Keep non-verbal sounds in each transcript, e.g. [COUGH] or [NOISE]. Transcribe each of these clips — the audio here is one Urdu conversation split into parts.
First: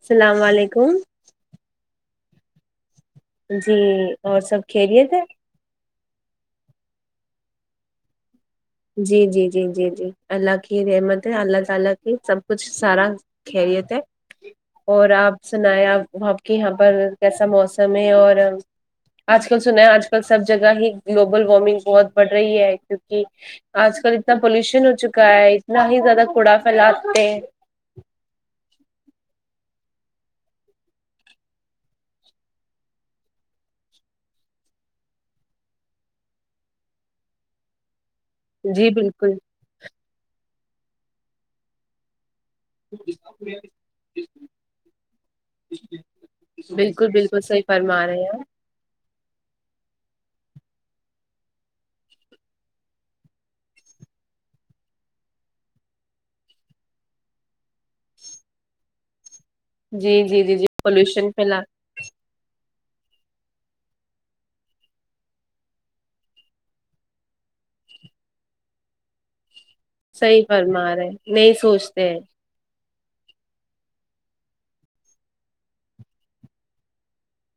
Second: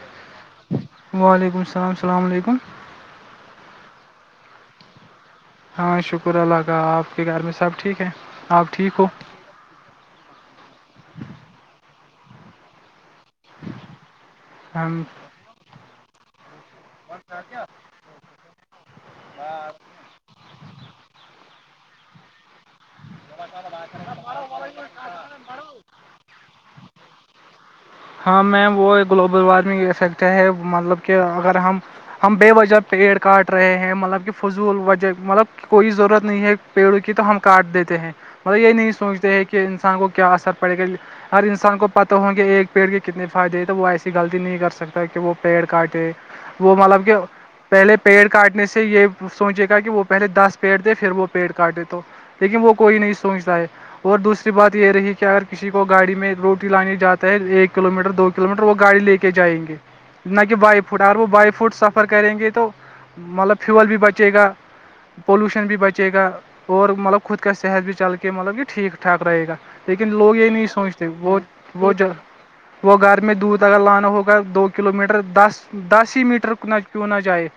السلام و علیکم وعلیکم السلام السلام علیکم جی اور سب کھیریے تھے ہاں شکر اللہ کا آپ کے گھر میں سب ٹھیک ہے آپ ٹھیک ہو جی جی جی جی جی [UNINTELLIGIBLE] ہم- اور آپ سنایا وہاں کہ یہاں پر کیسا موسم ہے اور آج کل سنا ہے آج کل سب جگہ ہی گلوبل وارمنگ بہت بڑھ رہی ہے کیونکہ آج کل اتنا پولوشن ہو چکا ہے اتنا ہی زیادہ کوڑا پھیلاتے ہیں ہاں میم وہ گلوبل وارمنگ ا سیکٹر ہے مطلب کہ اگر ہم ہم بے وجہ پیڑ کاٹ رہے ہیں مطلب کہ فضول وجہ مطلب کوئی ضرورت نہیں ہے پیڑوں کی تو ہم کاٹ دیتے ہیں مطلب یہ جی نہیں سوچتے بالکل ہیں کہ انسان کو کیا اثر پڑے گا ہگر انسان کو پت ہوں گے ایک پیڑ کے کتنے فائدے ہیں تو وہ ایسی غلطی نہیں کر سکتا کہ وہ پیڑ کاٹے وہ مطلب کہ بالکل بالکل صحیح پہلے فرما رہے پیڑ ہیں آپ۔ کاٹنے سے یہ سوچے گا کہ وہ پہلے دس پیڑ دے پھر وہ پیڑ کاٹے تو لیکن وہ کوئی نہیں سوچتا ہے اور دوسری بات یہ رہی کہ اگر کسی کو گاڑی میں روٹی لانے جاتا ہے ایک کلو میٹر دو کی و میٹر وہ گاڑی لے کے جائیں جی جی گےتنا کہ جی جی بائی فٹ ا وہ پولوشن بائی پھیلا فٹ سفر ر کریں گے تو مطلب فیول بھی بچے گا پولوشن بھی بچے گا اور مطلب خود کا صحت بھی چل کے مطلب یہ ٹھیک ٹھاک رہے گا لیکن لوگ صحیح یہ نہیں فرما رہے سوچتے ہیں، وہ نہیں وہ سوچتے ج ہیں وہ گھر میں دودھ اگر لانا ہوگا دو کلو میٹر دس دس ہی میٹر نہ کیوں نہ جاہائے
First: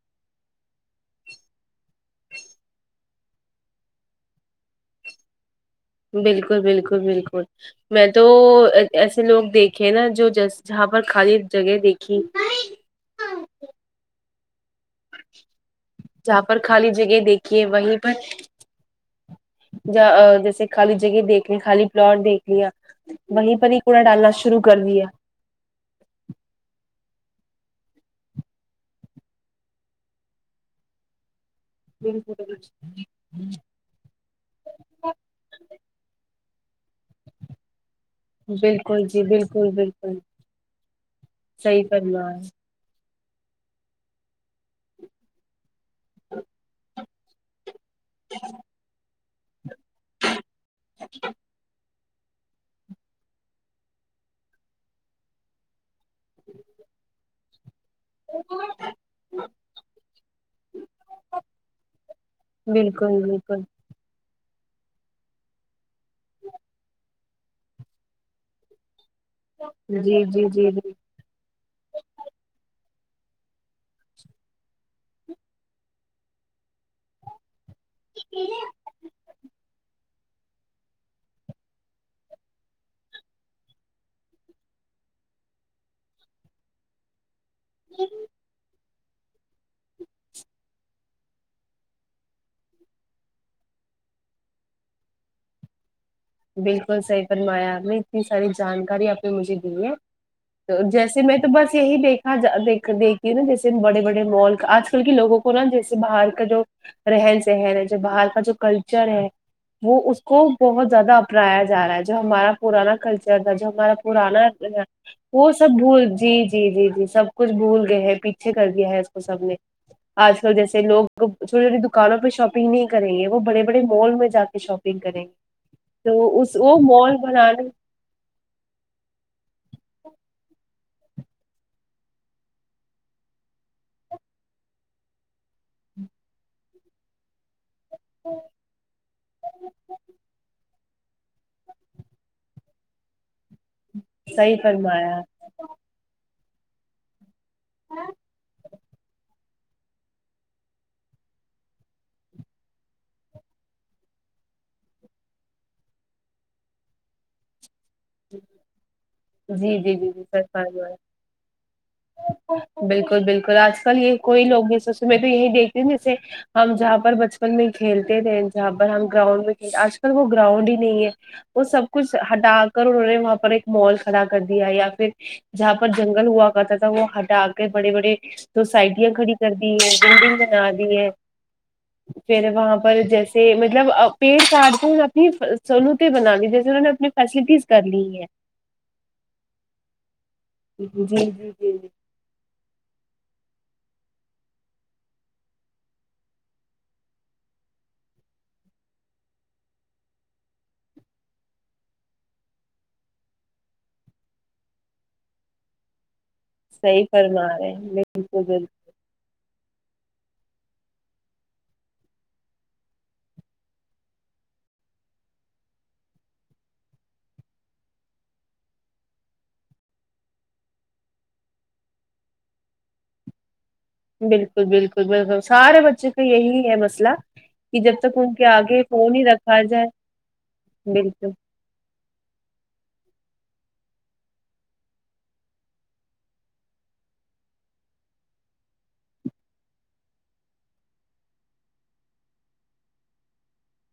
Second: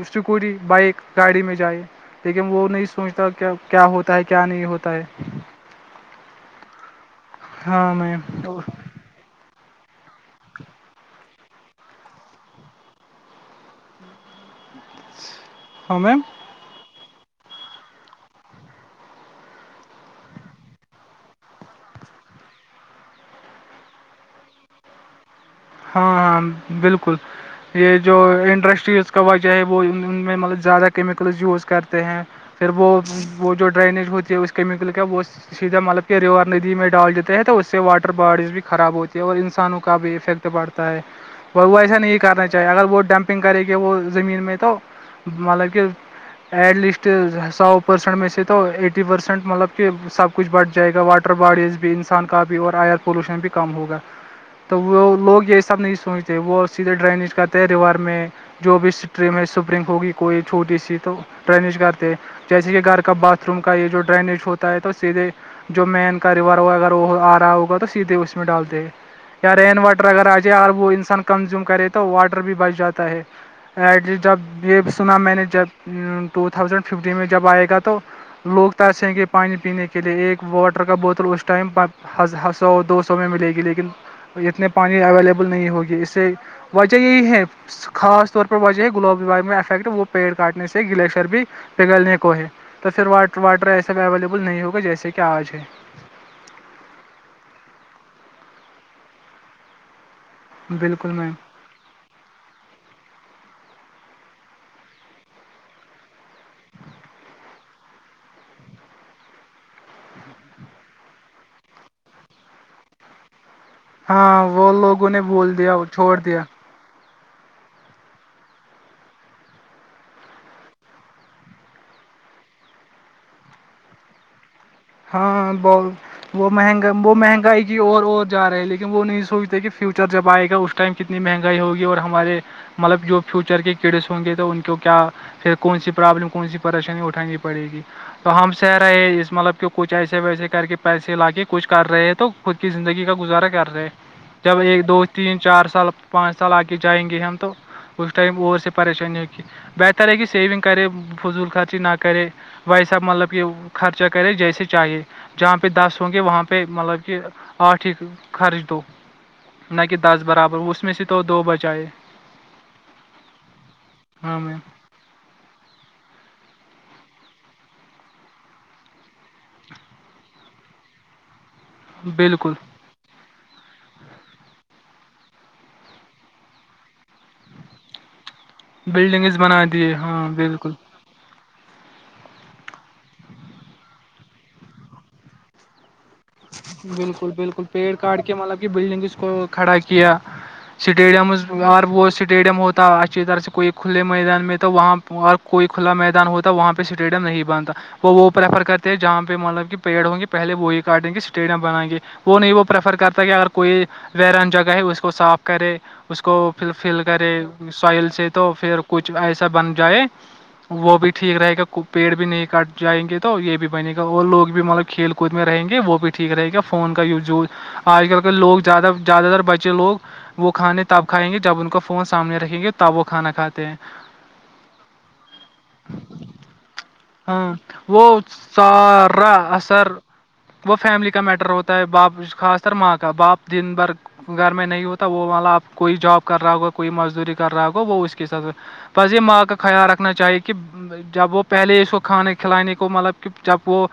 اسکوٹی بائک گاڑی میں جائے لیکن وہ نہیں سوچتا کہ کیا ہوتا ہے کیا نہیں ہوتا ہے بالکل بالکل بالکل ہاں میں میم تو ایسے لوگ دیکھے نا جو جس جہاں پر خالی جگہ دیکھی ہاں میم جہاں پر خالی جگہ دیکھیے وہیں پر یا جیسے خالی جگہ دیکھ لی خالی پلاٹ دیکھ لیا وہیں پر ہی کوڑا ڈالنا شروع کر دیا ہاں ہاں بالکل یہ جو انڈسٹریز کا وجہ ہے وہ ان میں مطلب زیادہ کیمیکلز یوز کر ہیں پھر وہ وہ جو ڈرینیج ہوتی ہے اس کیمیکل کیا وہ سیدھا مالک ریور ندی میں ڈال دیتے ہیں تو اس سے واٹر باڈیز بھی خراب بالکل ہوتی جی ہے اور بالکل انسانوں کا بھی بالکل افیکٹ پڑتا ہے اور وہ صحیح ایسا نہیں فرمایا کرنا چاہیے اگر وہ ڈمپنگ کرے گے وہ زمین میں تو تو مطلب کہہ ایٹ لیسٹ ہسا پرسینٹ میں سے تو ایٹی پرسینٹ مطلب کہ سب کچھ بڑھ جائے گا واٹر باڈیز بینس ان کا بھی اور ائر پولوشن بھی کم ہوگا تو وہ لوگ یہ سب نہیں سوچتے وہ سیدھے ڈرینیج کرتے ہیں ریور میں جو بھی اس سپرنگ ہوگی کوئی چھوٹی سی تو ڈریج کرتے جیسے یہ گھر کا بالکل باتھ روم بالکل کا یہ جو ڈرینیج ہوتا تو سیدھے جو مین کاروبار ہو اگر آ رہا ہوگا تو سیدھے اس میں ڈالتے ہیں یا رین واٹر جی اگر آ جی جی جائے وہ جی انسان کنزیوم کرے تو واٹر بھی بچ جاتا ہے ایٹ لیسٹ جب یہ سنا میں نے جب ٹو تھاؤزینڈ ففٹین میں جب آئے گا تو تو لوگ تو ایسے ہیں کہ پانی پینے کے لے ایک واٹر کا بوتل اس ٹائم سو دو سو میں ملے گی لیکن اتنے پانی اویلیبل نہیں ہوگی اس سے وجہ یہی ہے خاص طور پر وجہ ہے گلاب میں افیکٹ وہ پیڑ کاٹنے سے گلیشر بھی پگلنے کو ہے تو پھراٹ واٹر ایسے اویلیبل نہیں ہوگا جیسے کہ آج ہے بالکل صحیح فنمایا آپ نے اتنی ساری جانکاری آپ نے مجھے دی ہے تو بالکل جیسے میم میں تو بس یہی دیکھ ہاں دیک دیکھیے نا جیسے بڑے بڑے مال آج کل کے لوگوں کو نا جیسے باہر کا جو رہن سہن ہے جو باہر کا جو کلچر ہے وہ اس کو بہت زیادہ اپناایاا رہا ہے جو ہمارا پرانا کلچر تھا جو ہمارا پرانا ہاں وہ لوگوں نے وہ بول سب دیا ب چھوڑ جی دیا جی جی جی سب کچھ بھول گئے ہیں پیچھے کر دیا ہے اس کو سب نے آج کل جیسے لوگ چھوٹی چھوٹی دکانوں پہ شاپنگ نہیں کریں گے وہ بڑے بڑے مال میں جا کے شاپ ہاں ب وہ مہنگا وہ مال مہنگائی بنانے کی اور اور جا رہے ہیں لیکن وہ نہیں سوچتے کہ فیوچر جب آئے گا اس ٹائم کتنی مہنگائی ہوگی اور ہمارے مطلب جو فیوچر کے کیڈس ہوں گے تو ان کو کیا پھر کون سی پرابلم کون سی پریشانی اٹھانی پڑے گی تو ہم سےہ رہے ہیں اس مطلب کہ ایسے ویسے کر کے پیسے لا کے کچھ کر رہے تو خود کی زندگی کا گزارا کر تھ صحیح جب ایک دو فرمایا تین چار سال پانچ سال آ کے جائیں گے ہم تو تو اس ٹائم اور سے پریشانی ہو کی بیٹھ طرح کی سیونگ کرے فضول خرچی نہ کرے ویساب مطلب کہ خرچہ کرے جیسے چاہیے جہاں پہ دس ہوں گے وہاں پہ مطلب کہ آٹھ ہی خرچ دو جی نہ جی کہ جی دس جی سر برابر اس میں فرمایا سے تو دو بجائے بالکل بالکل آج کل یہ ہاں کوئی لوگ میم نہیں سو تو میں تو یہی دیکھتی ہوں جیسے ہم جہاں پر بچپن میں کھیلتے رہ جاں پر ہم گراؤنڈ میں کھی آج کل وہ گراؤنڈ ہی نہیں ہے وہ سب کچھ بالکل ہٹا انہوں نے وہاں پر ایک مال کھڑا کر دیا یا پھر جہاں پر جنگل ہوا کرتا تھا وہ ہٹا کے بڑے بڑے سوسائٹیا کھڑی بلڈنگز کر بنا دی ہے دیے ہاں بلڈنگ بنا بالکل دی ہے پھر وہاں پر جیسے مطلب پیڑ کاٹتے اپنی سنو تو بناان دی جیسے انہ نے اپنی بالکل فیسلٹیز بالکل کر پیڑ لی کاٹ ہیں کے مطلب کہ بلڈنگ اس کو کھڑا کیا جی جی اسٹیڈیم جی اور جی ب اسٹیڈیم ہوتا تھا اچھی طرح سے کوئی کھلے میدان میں تو وہاں اور کوئی کھلا میدان ہوتا وہاں پہ اسٹیڈیم نہیں بنتا وہ پریفر کرتے ہیں جہاں پہ مطلب کہ پیڑ ہوں گے پہلے وہی گارڈن کے اسٹیڈیم بنائیں گے وہ نہیں وہ پریفر کرتا کہ اگر کوئی ویرن جگہ ہے اس کو صاف کرے اس کو پھر فل صحیح کرے فرما رہے ہیں سوائل بالکل سے تو بالکل پھر کچھ ایسا بن جائے وہ بھی ٹھیک رہے گا پیڑ بھی نہیں کاٹ جائیں گے تو یہ بھی بنے گا اور لوگ بھی مطلب کھیل کود میں رہیں گے وہ بھی ٹھیک رہے گا فون کا یوز یوز آج کل کے لوگ زیادہ زیادہ تر بچے لوگ وہ کھانے تب کھائیں گے جب ان کو فون سامنے رکھیں گے تب وہ کھانا کھاتے ہیں بالکل بالکل بالکل سارے بچے کا یہی ہے مسئلہ ہاں کہ جب تک وہ ان کے آگے فون ہی سارا رکھا جائے اثر وہ فیملی کا بالکل میٹر ہوتا ہے باپ خاص تر ماں کا باپ دن بھر گھر میں نہیں ہوتا وہ مطلب آپ کوئی جاب کر رہا ہوگا کوئی مزدوری کر رہا ہوگا وہ اس کے ساتھ پزے یہ ماںغ کا خیال رکھنا چاہیے کہ جب وہ پہلے سو کھانے کھلانے کو مطلب کہ جب وہ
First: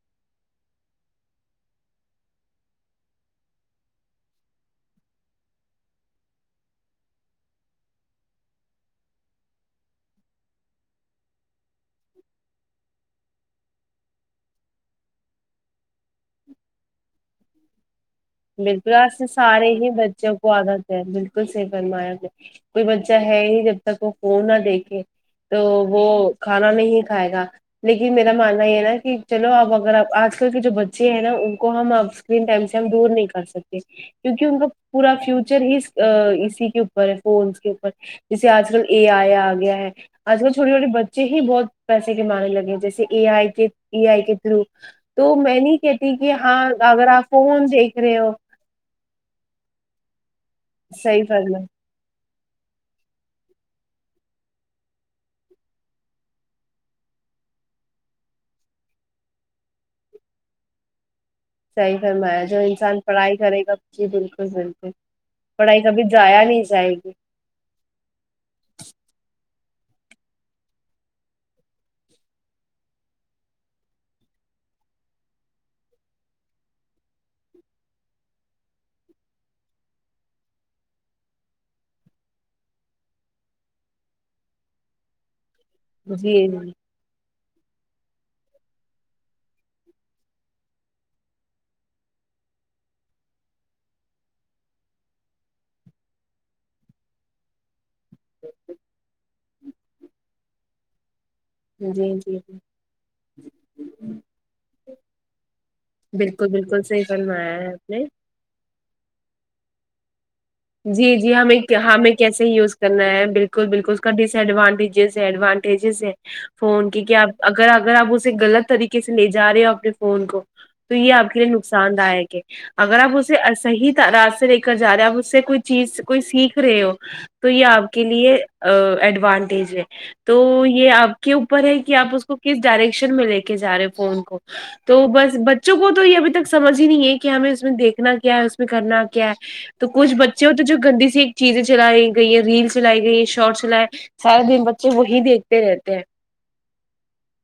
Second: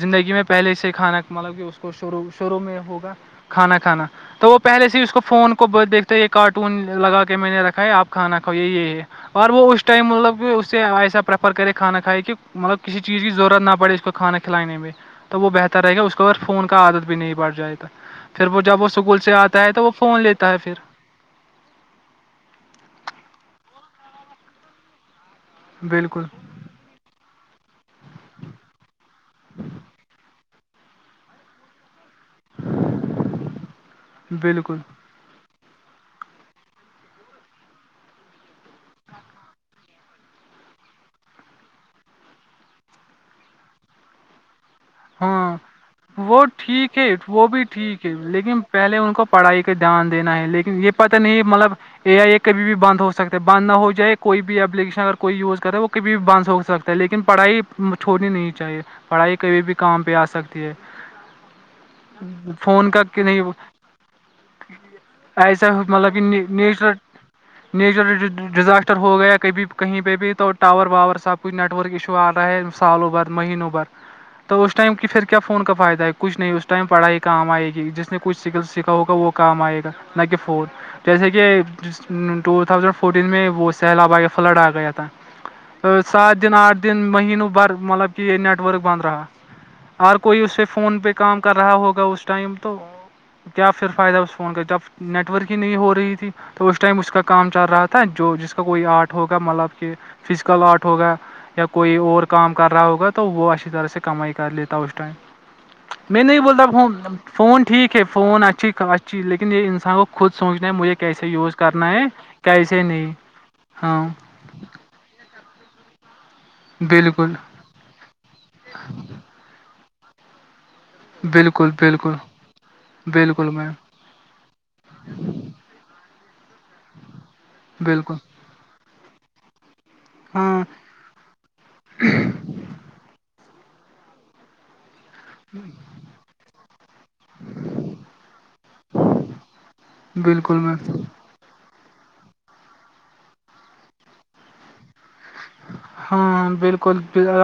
زندگی میں پہلے سے کھانا مطلب کہ اس کو شرو شروع میں ہوگا کھانا کھانا تو وہ پہلے سے ہی اس کو فون کو دیکھتے یہ کارٹون لگا کے میں نے رکھا ہے آپ کھانا کھو یہ ہے اور وہ اس ٹائم مطلب کہ اسے ایسا پریفر کرے کھانا کھائے کہ مطلب کسی چیز کی ضرورت نہ پڑے اس کو کھانا کھلانے میں تو وہ بہتر رہ گا اس کو ا فون کا عادت بھی نہیں بڑھ جائے گا پھر وہ جب وہ بالکل آج اسکول سے آتا سارے ہے تو ہی وہ فون بچوں لیتا کو ہے پھر عادت بالکل صی فرمایا ہے کوئی بچہ ہے ہی جب تک وہ فون نہ دیکھے تو وہ بالکل کھانا نہیں کھائے گا لیکن میرا ماننا یہ نا کہ چلو اپ اگر آج کل کے جو بچے ہیں نا ان کو ہم آ اسکرین سےم دور نہیں کر سکتے کیونکہ ان کا بالکل پورا فیوچر اس اسی کے اوپر ہے فونس کے اوپر جیسے آج کل ا آیا آ گیا ہے آج کل چھوٹے چھوے بچے ہی بہت پیسے کےمانے لگے ہیں جیسے اے آئی کے ای آئی کے تھرو تو ہاں میں نہیں کہتی کہ وہ ہاں ٹھیک ہے اگر آپ وہ بھی فون سے ٹھیک لیکن پہلے ان کو پڑھائی کا دھیان دینا ہے لیکن یہ پت صحیح نہیں فرما مطلب یہیا یہ کبھی بھی بند ہوک ہے بند نہ ہو جائے کوئی بھی اپلیکیشن اگر کوئی یوز کرے وہ کبھی بھی بند ہو سکتا لیکن پڑھائی چھوڑنی نہیں چاہیے پڑھائی کبھی بھی کام پہ آ سکتی ہے صحی فرمایا جو فون انسان کا کہ پڑھائی نہیں کرے گا جی بالکل بالکل ایسا پڑھائی کبھی مطلب کہ جایا نہیں جائے نیچرل گی نیچرل ڈیزاسٹر ہو گیا کبھی کہیں پہ بھی تو ٹاور واور سب کوچئی نیٹ ورک ایشو آ رہا ہے سالوں بھر مہینوں بھر تو اس ٹائم کی پھر کیا فون کا فائدہ ہے کچھ نہیں اس ٹائم پڑھائی کام آئے گی جس نے کچھ سکل سیکھا ہوگا وہ کام آئے گا نہ کہ فون جیسے کہ ٹو تھازینڈ فورٹین میں وہ سیلاب آ گیا فلڈ آ گیا تھا سات دن جی آٹھ دن مہینوں بھر مطلب کہ یہ نیٹ ورک بند رہا اور کوئی اس سے فون پہ کام کر رہا ہوگا اس ٹائم تو کیا پھر فائدہ اس فون کا جب نیٹ ورک ہی نہیں ہو رہی تھی تو اس ٹائم اس کا کام چل رہا تھا جو جس کا کوئی آرٹ ہوگا مطلب کہ فزیکل آرٹ ہو گیا یا کوئی جی اور جی کام جی کر رہا ہوگا تو وہ اچھی طرح سے کمائی کر لیتا اس ٹائم میں نہیں بالکل بولتا بالکل ہ صحیح فرمایا فون آپ ٹھیک ہے نے فون اچھی اچھی لیکن یہ انسانوں کو خود سمچنے جی جی ہمیں ہمیں کیسے ہی یوز کرنا نہیں ہے بالکل بالکل اس ہاں کا ڈس ایڈوانٹیجز ہے ایڈوانٹیجز ہے فون کی کیا بالکل اگر اگر آپ اسے غلط طریقے سے لے جا رہے ہو اپنے فون کو تو یہ آپ کے لیے بالکل نقصان بالکل داک ہے اگر آپ اسے بالکل میم صحیح رااز سے لے کر جا رہے ہیں آپ اس سے کوئی چیز کوئی سیکھ رہے ہو تو یہ آپ کے بالکل لیے ایڈوانٹیج ہے تو ہاں یہ اب [UNINTELLIGIBLE] کے اوپر ہے کہ آپ اس کو کس ڈائریکشن میں لے کے جا رہے فون کو تو بس بچوں کو تو یہ ابھی تک سمجھ ہی نہیں ہے کہ ہمیں اس میں دیکھنا کیا ہے اس میں کرنا کیا ہے تو کچھ بچے ہو بالکل تو جو میم گندی سی چیزیں چلائی گئی ہیں ریل چلائی گئی شارٹ چلائے سارے دن بچے وہی دیکھتے رہتے ہیں ہاں ہ بالکل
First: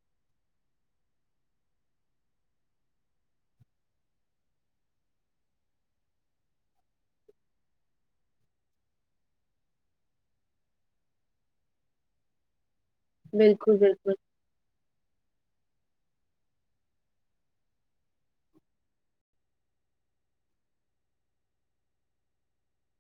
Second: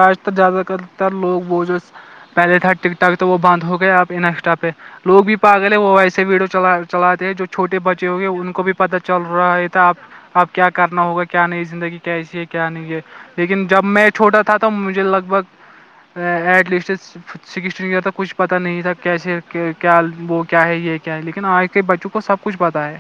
آج ت زیادہ تر تر لوگ بوجھو پہلے تھا ٹک ٹک تو وہ بند ہو گیا اب انسٹا پہ لوگ بھی پاگل ہے وہ ایسے ویڈیو چ چلاتے ہیں جو چھٹے بچے ہو گئے ان کو بھی پتا چل رہا ہے تھا آ اب کیا کرنا ہوگا کیا نہیں زندگی کیسی ہے کیا نہیں ہے لیکن بالکل جب میں بالکل چھوٹا تھا توم مجھے لگ بگ ایٹ لسٹس سکسٹین ایئر تک کچھ پتہ نہیں تھا کیسے کیا وہ کیا ہے یہ کیا ہے لیکن آج کے بچوں کو آ کو سب کچھ پت ہے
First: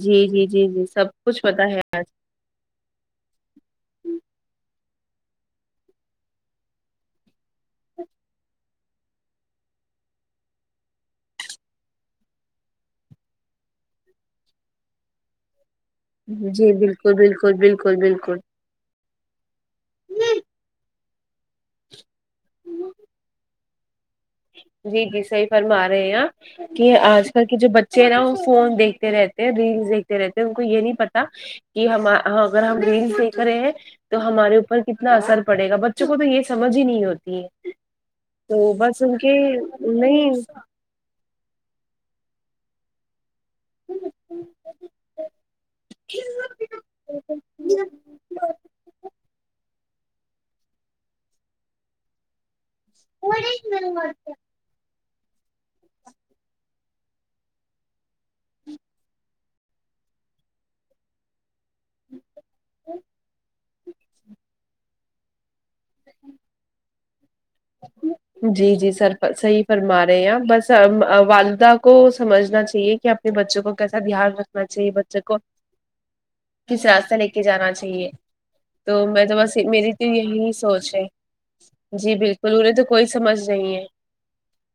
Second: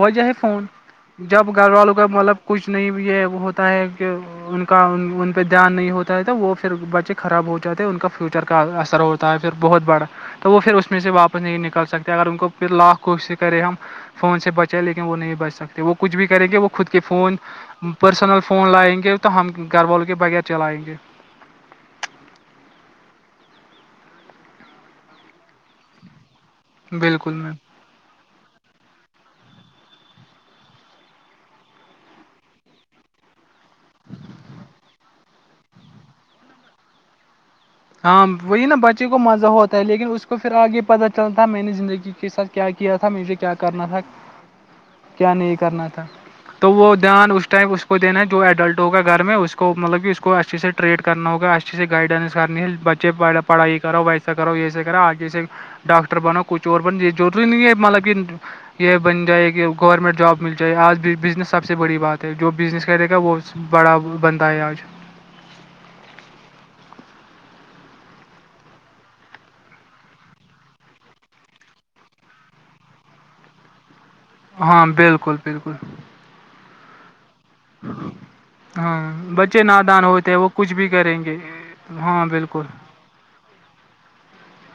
جی ہے جی جی فون جی سب کچھ جب پتا گھر ہے والوں کا مطلب کچھ نہیں یہ ہوتا ہے کہ ان کا ان پہ دھیان نہیں ہوتا ہے تو وہ پھر بچے خراب ہو جاتے ہیں ان کا فیوچر کا اثر ہوتا پھر بہت بڑا تو وہ پھر اس میں سے واپس نہیں نکل سکتے اگر ان کو پھر لاکھ کوشش کرے ہم فون سے بچے لیکن وہ نہیں بچ سکتے وہ کچھ بھی کریں گے جی وہ خود کے بالکل فون بالکل بالکل بالکل پرسنل فون لائیں گے تو ہم گھر والوں کے بغیر چلائیں گے ھمم جی جی صحیح فرما رہے ہیں آ کہ آج بالکل کل میم کے جو بچ چہرا وہ فون دیکھتے رہتے ہیں ریلس دیکھتے رہتے ہیں ان کو یہ نہیں پتا کہ ہم اگر ہم ریل سے کرے ہیں تو ہمارے اوپر کتنا اثر پڑے گا بچوں کو تو یہ سمجھ ہی نہیں ہوتی ہے ہاں وہی تو نا بس بچے ان کو کے مزہ ہوتا ہے لیکن اس کو پھر نہیں آگے یہ پت چل تھا میں نے زندگی کے ساتھ کیا کیا تھا مجھے کیا کرنا تھا کیا نہیں کرنا تھا جی تو وہ دھیان اس ٹائم اس کو دینا ہے جو ایڈلٹ ہوگا گھر میں اس کو مطلب کہ اس کو اچھ سے ٹریٹ کرنا ہوگا اچھھی سے گائیڈنس کرنی بچ پڑھائی کرو ویسا کرو یہیسے کرو آگ جیسے ڈاکٹر بناو کچھ اور بن یہ ضروری نہیں ہے مطلب کہ یہ بن جائے کہ گورنمنٹ جاب مل جائے آ بھی بزنس سب سے بڑی بات ہے جو بزنس کرے گا وہ بڑا بنندتا ہے آج ہٹ [INAUDIBLE] ج [INAUDIBLE] جی جی سر صحیح فرما رہے ہیں بس والدہ کو سمجھنا چاہیے کہ آپ بچوں کو کیسا دھیان ر ہاں بالکل بالکل کس راسہ لے کے جانا چاہیے تو ہاں میں تو بس بچے میری نادان تو ہوتے ہیں وہ یہی کچھ بھی سوچ ہے کریں گے جی بالکل ضوری تو کوئی سمج نہیں ہے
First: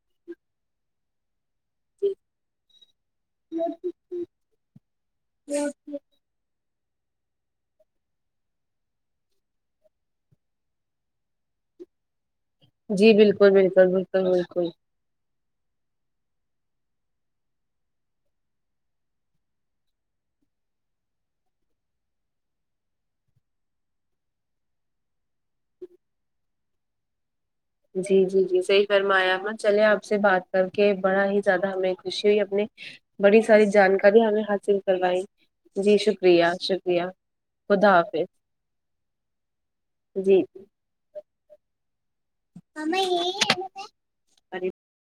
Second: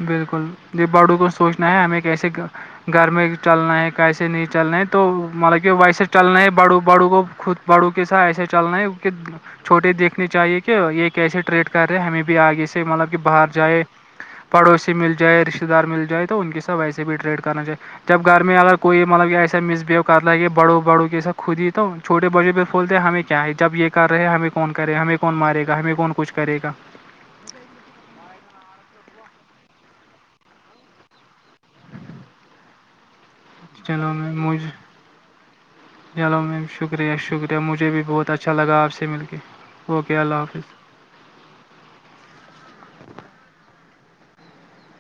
بالکل یہ بڑوں کو سوچنا ہے ہمیں کیسے گھر میں چلنا ہے کیس نہیں چل رہ تو مطلب کہ ویسے چلنا ہیں بڑو بڑوں کو خود بڑو کے ساتھ ایسے چلنا ہے کی کہہ چھٹے دیکھنی چاہیے کہ یہ کیسے ٹریڈ کر رہے ہیں ہمیں بھی آگے سے مطلب کہ باہر جائے کوئی کوئی پڑوسی مل جائے رشتے دار مل جائے تو ان کے ساتھ وسے بھی ٹریڈ کرنا چائےے جب گھر میں اگر کوئی مطلب ایساسہیو کر لگے بڑو بڑو کیسا خود ہی تو چھوٹے بڑچے پہ کھولتے ہیں ہمیں کیا ہے جب یہ کر رہے ہیں ہمیں کون کر رہے ہمیں کون مارے گا ہمیں کون کچھ کرے گا جی جی جی صحیح فرمایا امت چلے آپ سے بات کر کے بڑا ہی زیادہ ہمیں خوشی ہوئی اپنے بڑی ساری چلو جانکاری میں ہمیں مجھ حاصل کروائی جی چلو شکریہ میم شکریہ شکریہ مجھے خدا بھی بہت حافظ اچھا لگا آپ سے مل کے اوکے اللہ جی حافظ ہم میں یہ [UNINTELLIGIBLE]